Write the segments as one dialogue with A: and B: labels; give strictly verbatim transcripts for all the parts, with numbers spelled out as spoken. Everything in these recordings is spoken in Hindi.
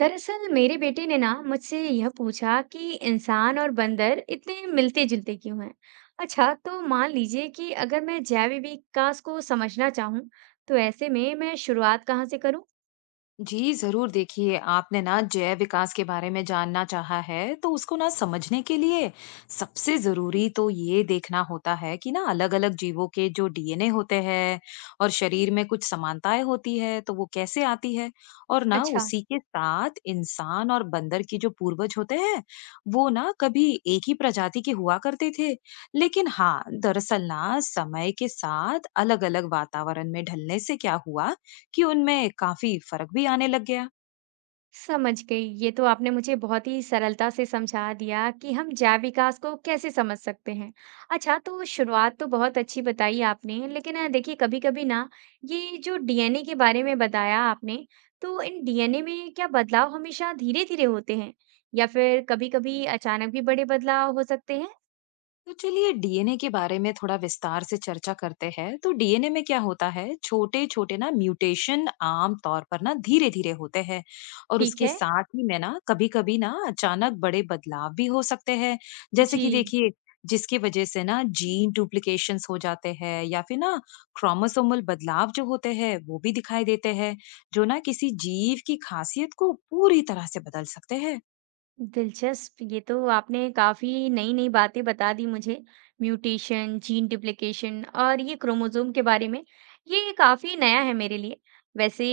A: दरअसल मेरे बेटे ने ना मुझसे यह पूछा कि इंसान और बंदर इतने मिलते जुलते क्यों हैं। अच्छा, तो मान लीजिए कि अगर मैं जैव विकास को समझना चाहूँ, तो ऐसे में मैं शुरुआत कहाँ से करूँ।
B: जी, ज़रूर। देखिए आपने ना जैव विकास के बारे में जानना चाहा है, तो उसको ना समझने के लिए सबसे ज़रूरी तो ये देखना होता है कि ना अलग-अलग जीवों के जो डीएनए होते हैं और शरीर में कुछ समानताएं होती है, तो वो कैसे आती है। और ना
A: अच्छा,
B: उसी के साथ इंसान और बंदर की जो पूर्वज होते हैं, वो ना कभी एक ही प्रजाति के हुआ करते थे। लेकिन हाँ, दरअसल ना समय के साथ अलग-अलग वातावरण में ढलने से क्या हुआ कि उनमें काफी फर्क भी आने लग गया।
A: समझ गई। ये तो आपने मुझे बहुत ही सरलता से समझा दिया कि हम जैव विकास को कैसे समझ सकते हैं। अच्छा, तो शुरुआत तो बहुत अच्छी बताई आपने, लेकिन अ, देखिए कभी-कभी ना ये जो डी एन ए के बारे में बताया आपने, तो इन डी एन ए में क्या बदलाव हमेशा धीरे-धीरे होते हैं या फिर कभी-कभी अचानक भी बड़े बदलाव हो सकते हैं?
B: तो चलिए डीएनए के बारे में थोड़ा विस्तार से चर्चा करते हैं। तो डीएनए में क्या होता है? छोटे-छोटे ना म्यूटेशन आम तौर पर ना धीरे-धीरे होते हैं और
A: ठीक
B: उसके
A: है।
B: साथ ही में ना कभी-कभी ना अचानक बड़े बदलाव भी हो सकते हैं। जैसे
A: जी।
B: कि देखिए जिसकी वजह से ना जीन डुप्लीकेशंस हो जाते हैं या फिर ना क्रोमोसोमल बदलाव जो होते हैं वो भी दिखाई देते हैं जो ना किसी जीव की खासियत को पूरी तरह से बदल सकते हैं।
A: दिलचस्प! ये तो आपने काफ़ी नई-नई बातें बता दी मुझे। म्यूटेशन, जीन डुप्लिकेशन और ये क्रोमोसोम के बारे में, ये काफ़ी नया है मेरे लिए। वैसे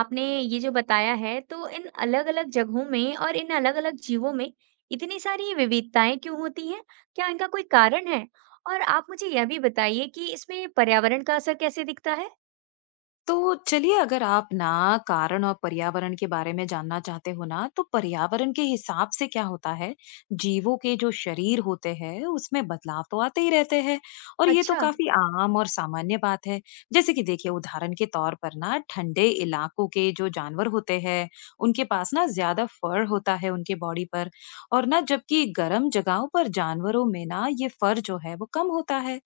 A: आपने ये जो बताया है, तो इन अलग-अलग जगहों में और इन अलग-अलग जीवों में इतनी सारी विविधताएँ क्यों होती हैं? क्या इनका कोई कारण है? और आप मुझे यह भी बताइए कि इसमें पर्यावरण का असर कैसे दिखता है?
B: तो चलिए अगर आप ना कारण और पर्यावरण के बारे में जानना चाहते हो ना तो पर्यावरण के हिसाब से क्या होता है जीवों के जो शरीर होते हैं उसमें बदलाव तो आते ही रहते हैं और ये तो
A: अच्छा।
B: काफी आम और सामान्य बात है। जैसे कि देखिए उदाहरण के तौर पर ना ठंडे इलाकों के जो जानवर होते हैं उनके पास ना ज्यादा फर होता है उनके बॉडी पर और ना जबकि गर्म जगहों पर जानवरों में ना ये फर जो है वो कम होता है।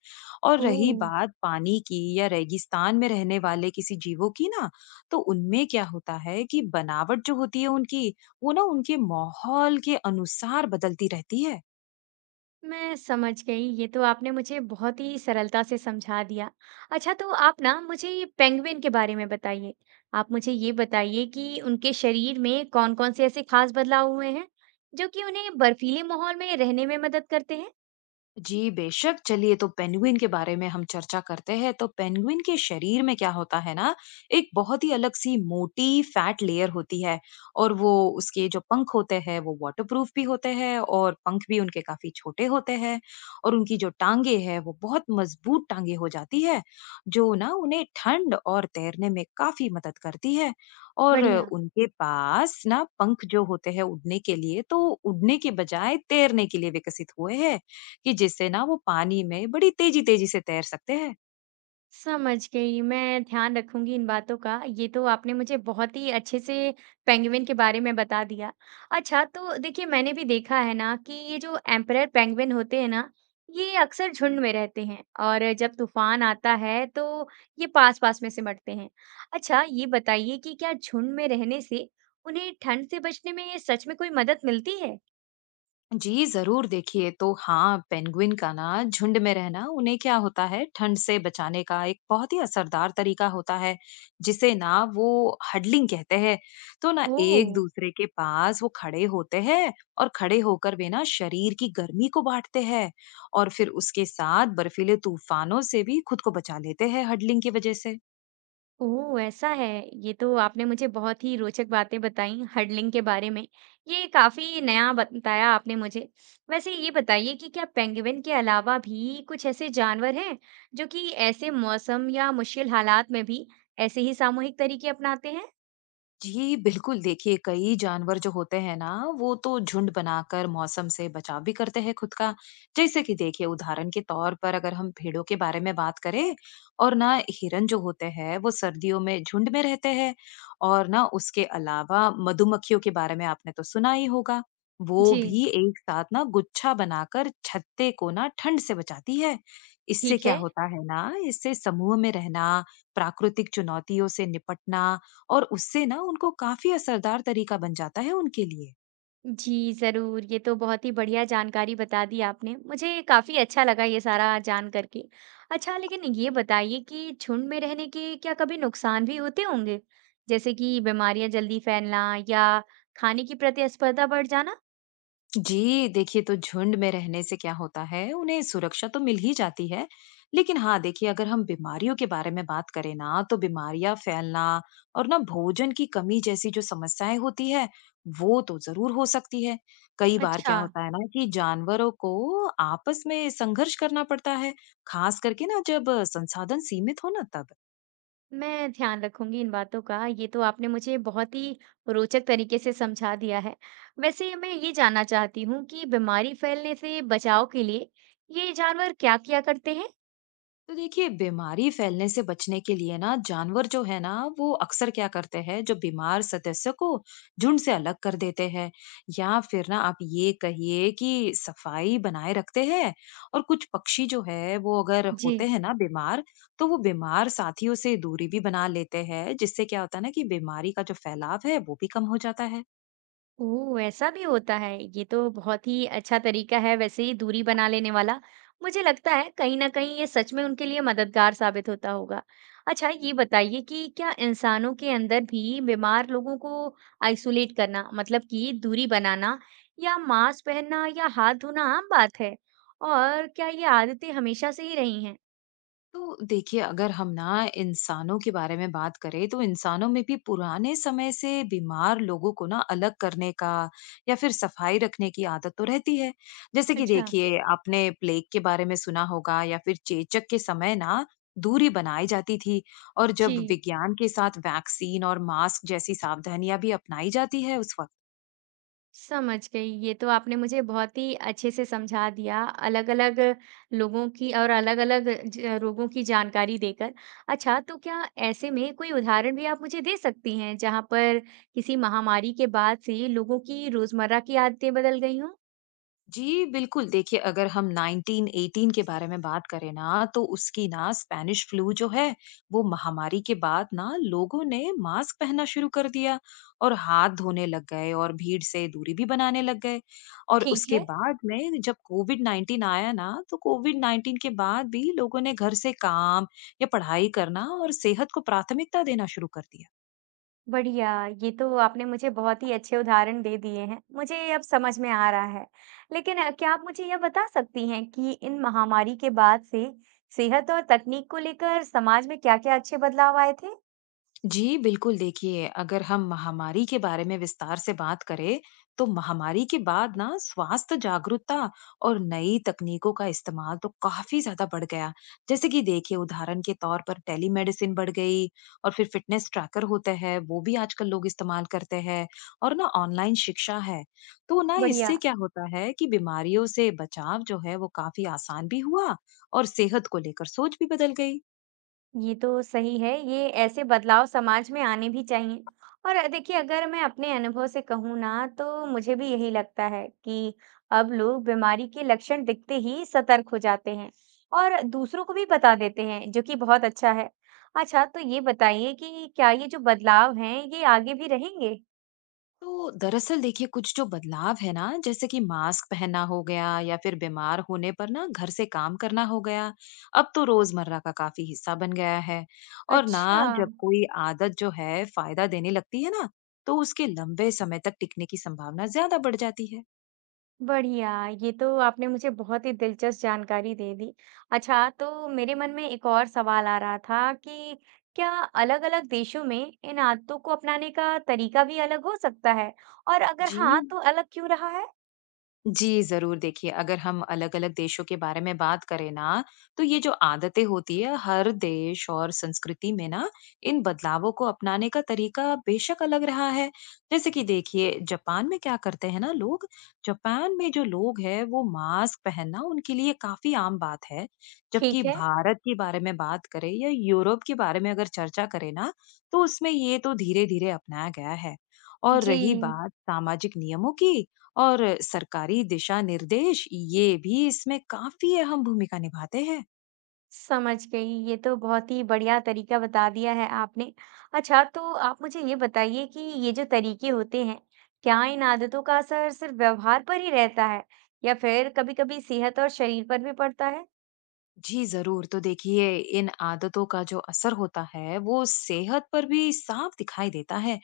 B: और रही
A: ओह!
B: बात पानी की या रेगिस्तान में रहने वाले किसी जीवों की ना, तो उनमें क्या होता है कि बनावट जो होती है उनकी, वो ना उनके माहौल के अनुसार बदलती रहती है।
A: मैं समझ गई। ये तो आपने मुझे बहुत ही सरलता से समझा दिया। अच्छा, तो आप ना मुझे ये पेंगुइन के बारे में बताइए। आप मुझे ये बताइए कि उनके शरीर में कौन-कौन से ऐसे खास बदलाव हुए हैं जो कि उन्हें बर्फीले माहौल में रहने में मदद करते हैं?
B: जी, बेशक। चलिए तो पेंगुइन के बारे में हम चर्चा करते हैं। तो पेंगुइन के शरीर में क्या होता है ना, एक बहुत ही अलग-सी मोटी फैट लेयर होती है और वो उसके जो पंख होते हैं, वो वाटरप्रूफ भी होते हैं और पंख भी उनके काफ़ी छोटे होते हैं और उनकी जो टाँगें हैं, वो बहुत मज़बूत टाँगें हो जाती है, जो ना उन्हें ठंड और तैरने में काफ़ी मदद करती है। और
A: बढ़िया।
B: उनके पास ना पंख जो होते हैं उड़ने के लिए, तो उड़ने के बजाय तैरने के लिए विकसित हुए हैं। कि जिससे ना वो पानी में बड़ी तेजी-तेजी से तैर सकते हैं।
A: समझ गई, मैं ध्यान रखूँगी इन बातों का। ये तो आपने मुझे बहुत ही अच्छे से पेंगुइन के बारे में बता दिया। अच्छा, तो देखिए मैंने भी देखा है ना कि ये जो एम्परर पेंगुइन होते हैं ना, ये अक्सर झुंड में रहते हैं और जब तूफ़ान आता है तो ये पास-पास में सिमटते हैं। अच्छा, ये बताइए कि क्या झुंड में रहने से उन्हें ठंड से बचने में सच में कोई मदद मिलती है?
B: जी, ज़रूर। देखिए, तो हाँ, पेंगुइन का ना झुंड में रहना उन्हें क्या होता है, ठंड से बचाने का एक बहुत ही असरदार तरीका होता है, जिसे ना वो हडलिंग कहते हैं। तो ना
A: ओह!
B: एक-दूसरे के पास वो खड़े होते हैं और खड़े होकर वे ना शरीर की गर्मी को बाँटते हैं और फिर उसके साथ बर्फीले तूफानों से भी खुद को बचा लेते हैं हडलिंग की वज़ह से।
A: ओह! ऐसा है। ये तो आपने मुझे बहुत ही रोचक बातें बताई हर्डलिंग के बारे में। ये काफ़ी नया बताया आपने मुझे। वैसे ये बताइए कि क्या पेंगुइन के अलावा भी कुछ ऐसे जानवर हैं, जो कि ऐसे मौसम या मुश्किल हालात में भी ऐसे ही सामूहिक तरीके अपनाते हैं?
B: जी, बिल्कुल। देखिए कई जानवर जो होते हैं ना, वो तो झुंड बनाकर मौसम से बचाव भी करते हैं खुद का। जैसे कि देखिए उदाहरण के तौर पर अगर हम भेड़ों के बारे में बात करें और ना हिरन जो होते हैं वो सर्दियों में झुंड में रहते हैं और ना उसके अलावा मधुमक्खियों के बारे में आपने तो सुना ही होगा। वो
A: जी,
B: भी एक साथ ना गुच्छा बनाकर छत्ते को ना ठंड से बचाती है। इससे
A: ठीक
B: क्या
A: है।
B: होता है ना, इससे समूह में रहना, प्राकृतिक चुनौतियों से निपटना और उससे ना उनको काफी असरदार तरीका बन जाता है उनके लिए।
A: जी, ज़रूर। ये तो बहुत ही बढ़िया जानकारी बता दी आपने। मुझे काफ़ी अच्छा लगा ये सारा जान करके। अच्छा, लेकिन ये बताइए कि झुंड में रहने के क्या कभी नुकसान भी होते होंगे? जैसे कि बीमारियाँ जल्दी फैलना या खाने की प्रतिस्पर्धा बढ़ जाना?
B: जी, देखिए तो झुंड में रहने से क्या होता है उन्हें सुरक्षा तो मिल ही जाती है। लेकिन हाँ देखिए अगर हम बीमारियों के बारे में बात करें ना तो बीमारियां फैलना और ना भोजन की कमी जैसी जो समस्याएं होती है वो तो जरूर हो सकती है। कई बार
A: अच्छा,
B: क्या होता है ना कि जानवरों को आपस में संघर्ष करना पड़ता है खास करके ना जब संसाधन सीमित हो ना तब।
A: मैं ध्यान रखूँगी इन बातों का। ये तो आपने मुझे बहुत ही रोचक तरीके से समझा दिया है। वैसे मैं ये जानना चाहती हूँ कि बीमारी फैलने से बचाव के लिए ये जानवर क्या किया करते हैं?
B: तो देखिए बीमारी फैलने से बचने के लिए ना जानवर जो है ना वो अक्सर क्या करते हैं जो बीमार सदस्य को झुंड से अलग कर देते हैं या फिर ना आप ये कहिए कि सफाई बनाए रखते हैं। और कुछ पक्षी जो है वो अगर
A: जी।
B: होते हैं ना बीमार तो वो बीमार साथियों से दूरी भी बना लेते हैं जिससे क्या होता है ना कि बीमारी का जो फैलाव है वो भी कम हो जाता है।
A: ओह! ऐसा भी होता है। ये तो बहुत ही अच्छा तरीका है, वैसे ये दूरी बना लेने वाला। मुझे लगता है कहीं न कहीं ये सच में उनके लिए मददगार साबित होता होगा। अच्छा, ये बताइए कि क्या इंसानों के अंदर भी बीमार लोगों को आइसोलेट करना मतलब कि दूरी बनाना या मास्क पहनना या हाथ धोना आम बात है? और क्या ये आदतें हमेशा से ही रही हैं?
B: तो देखिए अगर हम ना इंसानों के बारे में बात करें तो इंसानों में भी पुराने समय से बीमार लोगों को ना अलग करने का या फिर सफाई रखने की आदत तो रहती है। जैसे कि
A: अच्छा,
B: देखिए आपने प्लेग के बारे में सुना होगा या फिर चेचक के समय ना दूरी बनाई जाती थी। और
A: जी।
B: जब विज्ञान के साथ वैक्सीन और मास्क जैसी सावधानियां भी अपनाई जाती है उस वक्त।
A: समझ गई। ये तो आपने मुझे बहुत ही अच्छे से समझा दिया, अलग-अलग लोगों की और अलग-अलग ज रोगों की जानकारी देकर। अच्छा, तो क्या ऐसे में कोई उदाहरण भी आप मुझे दे सकती हैं, जहाँ पर किसी महामारी के बाद से लोगों की रोज़मर्रा की आदतें बदल गई हों?
B: जी, बिल्कुल। देखिए, अगर हम नाइन्टीन एटीन के बारे में बात करें ना, तो उसकी ना स्पेनिश फ्लू जो है, वो महामारी के बाद ना लोगों ने मास्क पहनना शुरू कर दिया और हाथ धोने लग गए और भीड़ से दूरी भी बनाने लग गए। और
A: ठीक
B: उसके
A: है।
B: बाद में जब कोविड-नाइन्टीन आया ना, तो कोविड-नाइन्टीन के बाद भी लोगों ने घर से काम या पढ़ाई करना और सेहत को प्राथमिकता देना शुरू कर दिया।
A: बढ़िया, ये तो आपने मुझे बहुत ही अच्छे उदाहरण दे दिए हैं। मुझे ये अब समझ में आ रहा है। लेकिन अ, क्या आप मुझे यह बता सकती हैं कि इन महामारी के बाद से सेहत और तकनीक को लेकर समाज में क्या-क्या अच्छे बदलाव आए थे?
B: जी, बिल्कुल। देखिए, अगर हम महामारी के बारे में विस्तार से बात करें, तो महामारी के बाद ना स्वास्थ्य जागरूकता और नई तकनीकों का इस्तेमाल तो काफ़ी ज़्यादा बढ़ गया। जैसे कि देखिए उदाहरण के तौर पर टेलीमेडिसिन बढ़ गई और फिर फ़िटनेस ट्रैकर होते हैं, वो भी आजकल लोग इस्तेमाल करते हैं और ना ऑनलाइन शिक्षा है। तो ना इससे
A: बढ़िया।
B: क्या होता है कि बीमारियों से बचाव जो है वो काफ़ी आसान भी हुआ और सेहत को लेकर सोच भी बदल गई।
A: ये तो सही है, ये ऐसे बदलाव समाज में आने भी चाहिए। और अ, देखिए, अगर मैं अपने अनुभव से कहूँ ना, तो मुझे भी यही लगता है कि अब लोग बीमारी के लक्षण दिखते ही सतर्क हो जाते हैं और दूसरों को भी बता देते हैं, जो कि बहुत अच्छा है। अच्छा, तो ये बताइए कि क्या ये जो बदलाव हैं, ये आगे भी रहेंगे।
B: तो दरअसल देखिए कुछ जो बदलाव है ना जैसे कि मास्क पहनना हो गया या फिर बीमार होने पर ना घर से काम करना हो गया अब तो रोजमर्रा का काफी हिस्सा बन गया है। और ना
A: अच्छा।
B: जब कोई आदत जो है फायदा देने लगती है ना तो उसके लंबे समय तक टिकने की संभावना ज्यादा बढ़ जाती है।
A: बढ़िया, ये तो आपने मुझे बहुत ही दिलचस्प जानकारी दे दी। अच्छा, तो मेरे मन में एक और सवाल आ रहा था कि क्या अलग-अलग देशों में इन आदतों को अपनाने का तरीका भी अलग हो सकता है? और अगर
B: जी।
A: हाँ, तो अलग क्यों रहा है?
B: जी, ज़रूर। देखिए, अगर हम अलग-अलग देशों के बारे में बात करें ना, तो ये जो आदतें होती है, हर देश और संस्कृति में ना, इन बदलावों को अपनाने का तरीका बेशक अलग रहा है। जैसे कि देखिए, जापान में क्या करते हैं ना लोग, जापान में जो लोग हैं, वो मास्क पहनना उनके लिए काफ़ी आम बात है। जबकि
A: ठीक है,
B: भारत के बारे में बात करें या यूरोप के बारे में अगर चर्चा करें ना, तो उसमें ये तो धीरे-धीरे अपनाया गया है। और
A: जी,
B: रही बात सामाजिक नियमों की, और सरकारी दिशा निर्देश ये भी इसमें काफी अहम भूमिका निभाते हैं।
A: समझ गई। ये तो बहुत ही बढ़िया तरीका बता दिया है आपने। अच्छा, तो आप मुझे ये बताइए कि ये जो तरीके होते हैं, क्या इन आदतों का असर सिर्फ व्यवहार पर ही रहता है? या फिर कभी-कभी सेहत और शरीर पर भी पड़ता है?
B: जी जरूर। तो देखिए इन आदतों का जो असर होता है वो सेहत पर भी साफ दिखाई देता है।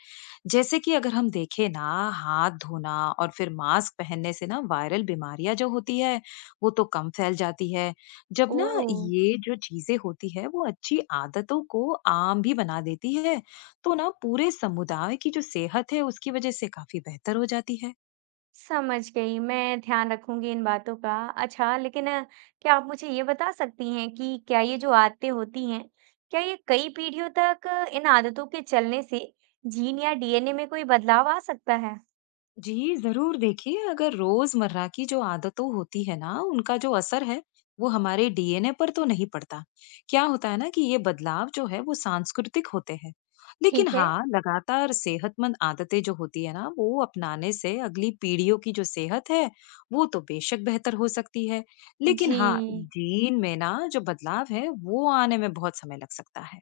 B: जैसे कि अगर हम देखें ना हाथ धोना और फिर मास्क पहनने से ना वायरल बीमारियां जो होती है वो तो कम फैल जाती है। जब ना
A: ओह!
B: ये जो चीजें होती है वो अच्छी आदतों को आम भी बना देती है तो ना पूरे समुदाय की जो सेहत है उसकी वजह से काफी बेहतर हो जाती है।
A: समझ गई, मैं ध्यान रखूँगी इन बातों का। अच्छा, लेकिन अ, क्या आप मुझे ये बता सकती हैं कि क्या ये जो आदतें होती हैं, क्या ये कई पीढ़ियों तक अ, इन आदतों के चलने से जीन या डी एन ए में कोई बदलाव आ सकता है?
B: जी, ज़रूर। देखिए, अगर रोज़मर्रा की जो आदतों होती है ना, उनका जो असर है, वो हमारे डीएनए पर तो नहीं पड़ता। क्या होता है ना कि ये बदलाव जो है, वो सांस्कृतिक होते हैं। लेकिन
A: ठीक है।
B: हाँ, लगातार सेहतमंद आदतें जो होती है ना, वो अपनाने से अगली पीढ़ियों की जो सेहत है, वो तो बेशक बेहतर हो सकती है। लेकिन
A: जी।
B: हाँ, जीन में ना जो बदलाव है, वो आने में बहुत समय लग सकता है।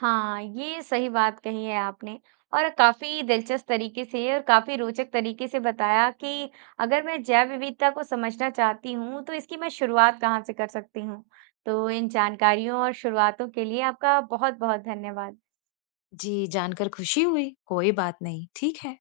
A: हाँ, ये सही बात कही है आपने, और काफ़ी दिलचस्प तरीके से और काफ़ी रोचक तरीके से बताया कि अगर मैं जैव विविधता को समझना चाहती हूँ, तो इसकी मैं शुरुआत कहाँ से कर सकती हूँ। तो इन जानकारियों और शुरुआतों के लिए आपका बहुत-बहुत धन्यवाद।
B: जी, जानकर खुशी हुई। कोई बात नहीं। ठीक है।